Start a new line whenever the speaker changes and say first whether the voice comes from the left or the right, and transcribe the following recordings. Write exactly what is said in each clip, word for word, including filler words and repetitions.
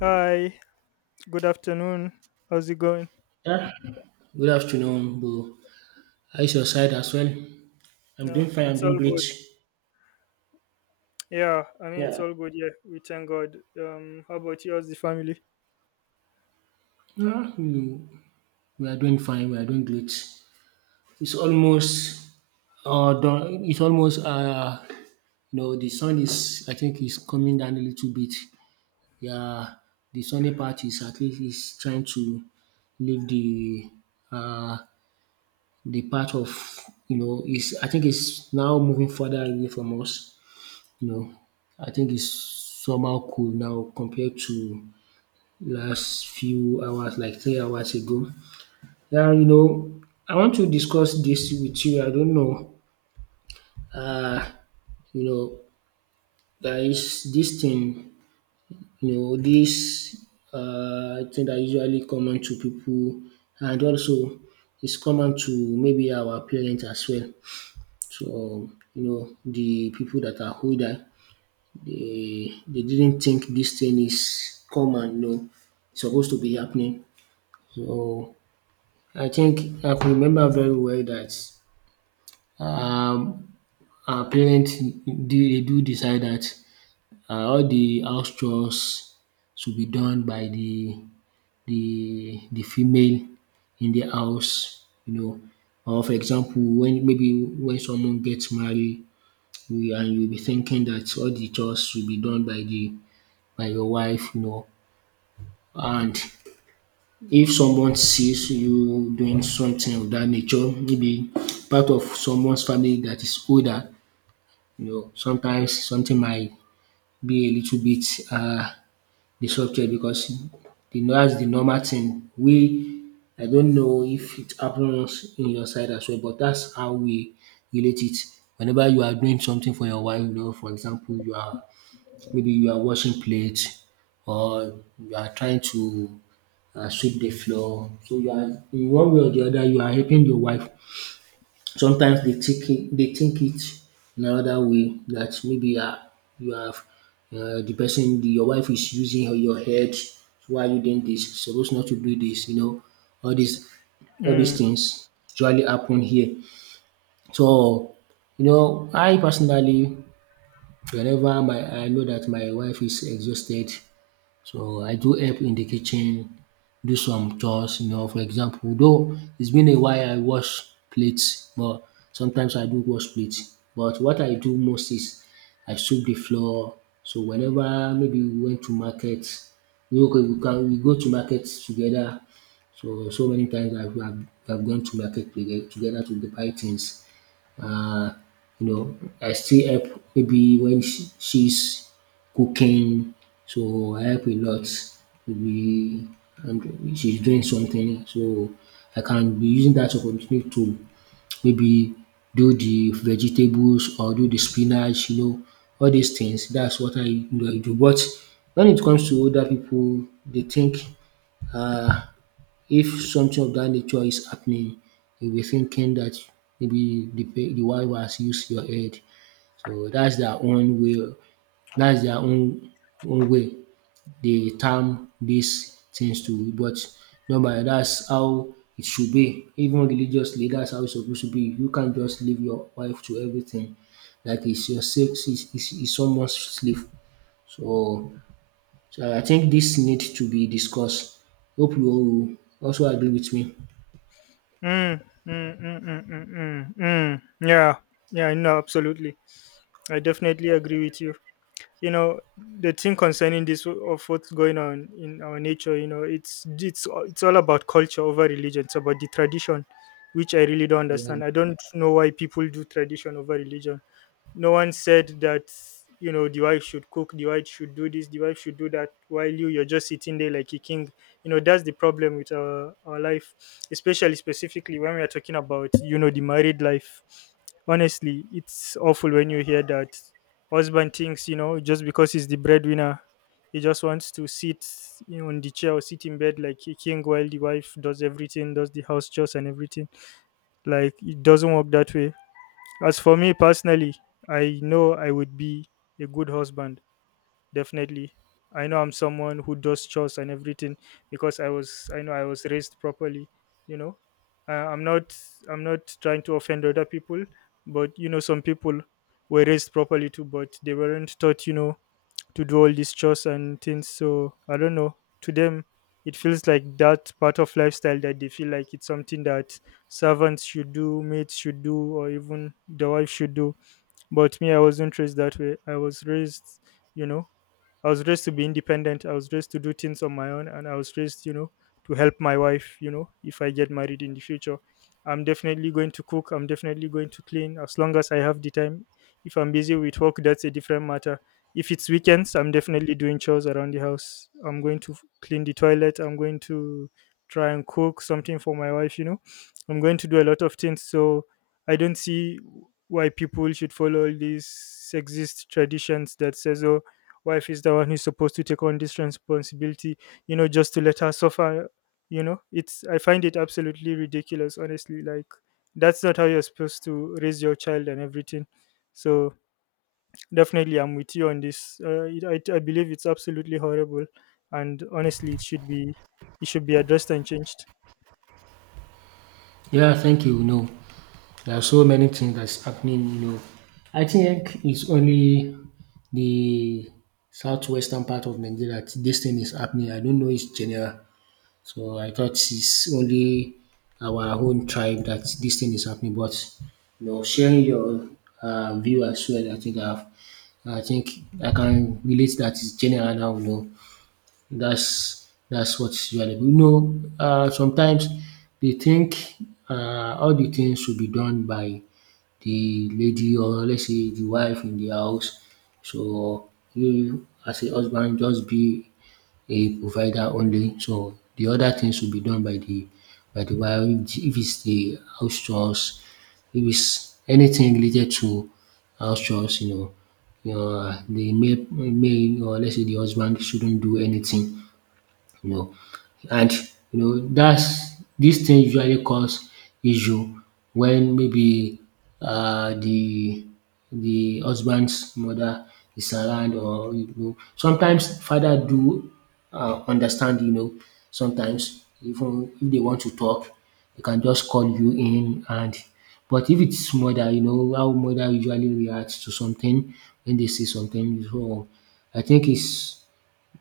left: Hi, good afternoon. How's it going?
right: Yeah, good afternoon, Bo. How is your side as well? I'm
left: No,
right: doing fine, I'm
left: it's
right: doing
left: all
right: great.
left: good. Yeah, I mean, it's
right: Yeah.
left: all good. Yeah, we thank God. Um, how about you? How's the family?
right: Yeah, we, we are doing fine, we are doing great. It's almost uh done. It's almost, uh you know the sun is, I think, is coming down a little bit. Yeah, the sunny part is at least is trying to leave the uh the part of, you know is, I think, it's now moving further away from us. you know, I think it's somehow cool now compared to last few hours, like three hours ago. Yeah, you know, I want to discuss this with you. I don't know. Uh, you know, there is this thing, you know, this uh, thing that usually common to people, and also it's common to maybe our parents as well. So, you know, the people that are older. They they didn't think this thing is common, no, e suppose to be happening. So I think I could remember very well that um our parent they they do decide that um all the house chores should be done by the the the female in the house you know. Or for example, when maybe when someone gets married you, and you be thinking that all the chores should be done by the by your wife you know. And if someone sees you doing something of that nature, maybe part of someone's family that is older, you know, sometimes something might be a little bit, uh, disrupted because the that's the normal thing. We I don't know if it happens in your side as well, but that's how we relate it. Whenever you are doing something for your wife, you know, for example, you are maybe you are washing plates, or you are trying to, uh, sweep the floor. So you are, in one way or the other, you are helping your wife. Sometimes they think it, they think it in another way, that maybe, uh, you have, uh, the person, the, your wife is using her, your head. So why are you doing this? You're supposed not to do this. You know, all these all these
left: Mm,
right: things usually happen here. So, you know, I personally, whenever my I know that my wife is exhausted, so I do help in the kitchen, do some chores, you know. For example, though it's been a while I wash plates, but sometimes I do wash plates. But what I do most is I sweep the floor. So whenever maybe we went to market, we okay, we can, we go to market together. So so many times I've, I've, I've gone to market toge- together to buy things, uh, you know, I still help maybe when she, she's cooking, so I help a lot. Maybe and she's doing something, so I can be using that opportunity to maybe do the vegetables or do the spinach, you know, all these things. That's what I, you know, I do. But when it comes to older people, they think, uh, if something of that nature is happening, you'll be thinking that maybe the pe- the wife has used your head. So that's their own way. That's their own own way they term these things to. But normally, that's how it should be. Even religiously, that's how it's supposed to be. You can't just leave your wife to everything. Like it's your sex, it's, it's, it's someone's slave. So, so I think this need to be discussed. Hope you also agree with me.
left: mm, mm, mm, mm, mm, mm, mm. Yeah, yeah, no, absolutely. I definitely agree with you. You know, the thing concerning this w- of what's going on in our nature, you know, it's it's all- it's all about culture over religion. It's about the tradition, which I really don't
right: Yeah.
left: understand. I don't know why people do tradition over religion. No one said that, you know, the wife should cook, the wife should do this, the wife should do that, while you you're just sitting there like a king. You know, that's the problem with our, our life, especially specifically when we are talking about, you know, the married life. Honestly, it's awful when you hear that husband thinks, you know, just because he's the breadwinner, he just wants to sit, you know, on the chair or sit in bed like a king while the wife does everything, does the house chores and everything. Like, it doesn't work that way. As for me personally, I know I would be a good husband, definitely. I know I'm someone who does chores and everything because I was I know I was raised properly, you know. Uh, I'm not, I'm not trying to offend other people, but you know, some people were raised properly too, but they weren't taught, you know, to do all these chores and things. So I don't know. To them, it feels like that part of lifestyle that they feel like it's something that servants should do, maids should do, or even the wife should do. But me, I wasn't raised that way. I was raised, you know, I was raised to be independent. I was raised to do things on my own, and I was raised, you know, to help my wife. You know, if I get married in the future, I'm definitely going to cook. I'm definitely going to clean as long as I have the time. If I'm busy with work, that's a different matter. If it's weekends, I'm definitely doing chores around the house. I'm going to f- clean the toilet. I'm going to try and cook something for my wife. You know, I'm going to do a lot of things. So I don't see why people should follow all these sexist traditions that says, oh, wife is the one who's supposed to take on this responsibility, you know, just to let her suffer. You know, it's, I find it absolutely ridiculous, honestly. Like, that's not how you're supposed to raise your child and everything. So definitely I'm with you on this. uh, it, I, I believe it's absolutely horrible, and honestly it should be, it should be addressed and changed.
right: Yeah, thank you. No, there are so many things that's happening. You know, I think it's only the southwestern part of Nigeria that this thing is happening. I don't know it's general. So I thought it's only our own tribe that this thing is happening. But you know, sharing your, uh, view as well, I think I've, I think I can relate that it's general now. You know, that's that's what is valuable. You know, um sometimes they think um all the things should be done by the lady, or let's say the wife in the house. So you, as a husband, just be a provider only. So the other things should be done by the by the wife, if it's the house chores, if it's anything related to house chores. You know, you know the male male, or let's say the husband, shouldn't do anything you know. And you know that's dis thing usually cause issue when maybe, uh the the husband's mother is around, or, you know sometimes father do, um understand. You know, sometimes even if they want to talk, they can just call you in, and but if it's mother, you know how mother usually reacts to something when they see something. So I think it's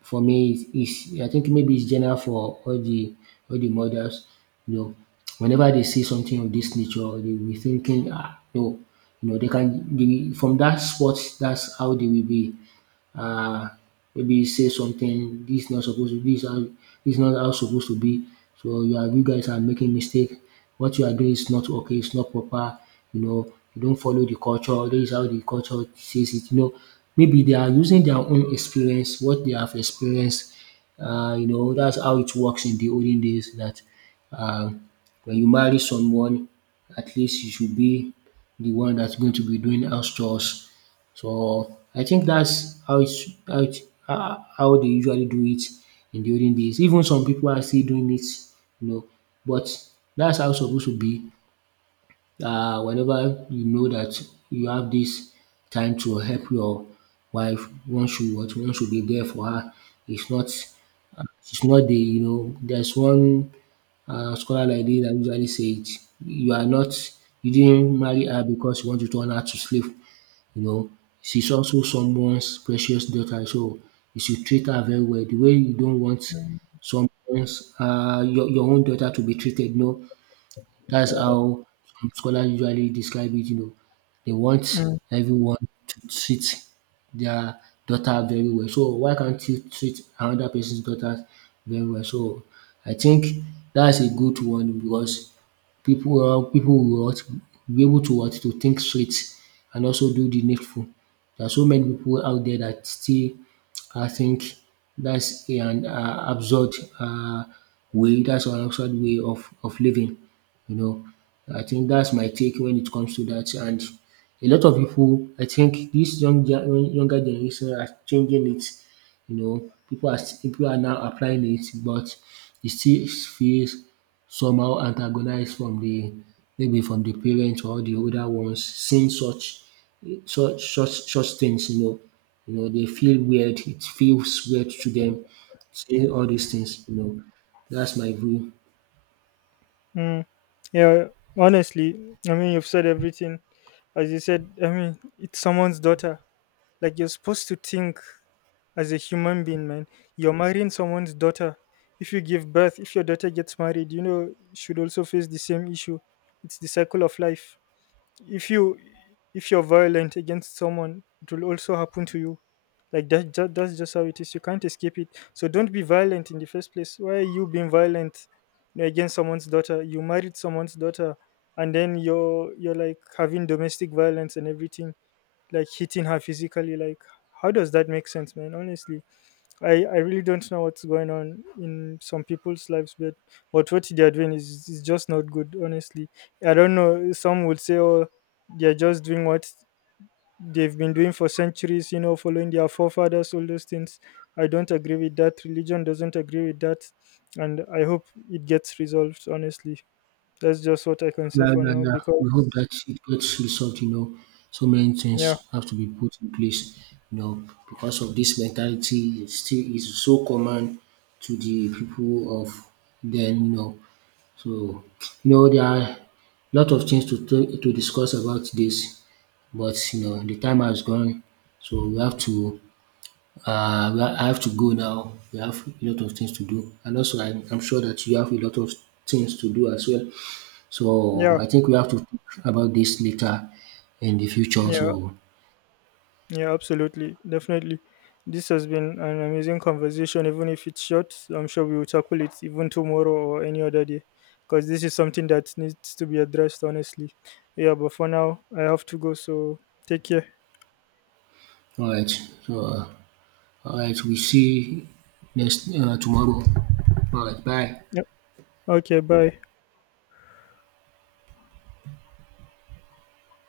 right: for me, it's, it's I think maybe it's general for all the all the mothers. You know, whenever they see something of this nature, they will be thinking, ah, no, you know, they can. They, will- from that spot, that's how they will be, uh, maybe say something this not supposed to be. This how, this not how supposed to be. So you are you guys are making mistake. What you are doing is not okay. It's not proper. You know you don't follow the culture. This is how the culture says it. You know maybe they are using their own experience, what they have experienced. Uh, you know that's how it works in the olden days. That, um, when you marry someone, at least you should be the one that's going to be doing house chores. So I think that's how it's how it ho- how they usually do it in the olden days. Even some people are still doing it, you know, but that's how it's supposed to be. Uh, whenever you know that you have this time to help your wife, one should what one should be there for her. It's not it's not the you know there's one, uh, scholar like this that usually say it. You are not You didn't marry her because you want to turn her to slave you know, she's also someone's precious daughter, so you should treat her very well. The way you don't want someone's, uh, your, your own daughter to be treated, no, that's how some scholars usually describe it, you know. They want
left: Mm,
right: everyone to treat their daughter very well. So why can't you treat another person's daughter very well? So I think that's a good one because people uh, people will, what, be able to, what, to think straight, and also do the needful. There are so many people out there that still, I think, that's an, uh, absurd, uh, way, that's an absurd way of, of living. You know, I think that's my take when it comes to that. And a lot of people, I think this young gen- younger generation are changing it. You know, people are st- people are now applying it, but it still feels somehow antagonized from the maybe from the parents or the older ones seeing such such such such things. You know, you know they feel weird. It feels weird to them seeing all these things. You know, that's my view.
left: mm. Yeah, honestly, I mean, you've said everything. As you said, I mean, it's someone's daughter. Like, you're supposed to think as a human being, man. You're marrying someone's daughter. If you give birth, if your daughter gets married, you know, should also face the same issue. It's the cycle of life. If you if you're violent against someone, it will also happen to you. Like that, ju- that's just how it is. You can't escape it. So don't be violent in the first place. Why are you being violent, you know, against someone's daughter? You married someone's daughter, and then you're you're like having domestic violence and everything, like hitting her physically. Like, how does that make sense, man? Honestly, i i really don't know what's going on in some people's lives, but but what they're doing is, is just not good, honestly. I don't know, some would say, oh, they're just doing what they've been doing for centuries, you know, following their forefathers, all those things. I don't agree with that. Religion doesn't agree with that, and I hope it gets resolved, honestly. That's just what I can say
right: Yeah,
left: for
right: yeah,
left: now
right: yeah. We hope
left: because
right: that it gets resolved, you know. So many
left: yeah,
right: things have to be put in place, you know, because of this mentality it still is so common to the people of then, you know. So, you know, there are a lot of things to t- to discuss about this, but you know, the time has gone, so we have to. Uh, we ha- I have to go now. We have a lot of things to do, and also I'm, I'm sure that you have a lot of things to do as well. So
left: yeah,
right: I think we have to talk about this later in the future.
left: yeah.
right: So,
left: Yeah, absolutely. Definitely. This has been an amazing conversation, even if it's short. I'm sure we will tackle it even tomorrow or any other day because this is something that needs to be addressed, honestly. Yeah, but for now, I have to go. So take care.
right: all right. So, uh, all right. We see next, uh, tomorrow. All right. Bye.
left: Yep. Okay, bye.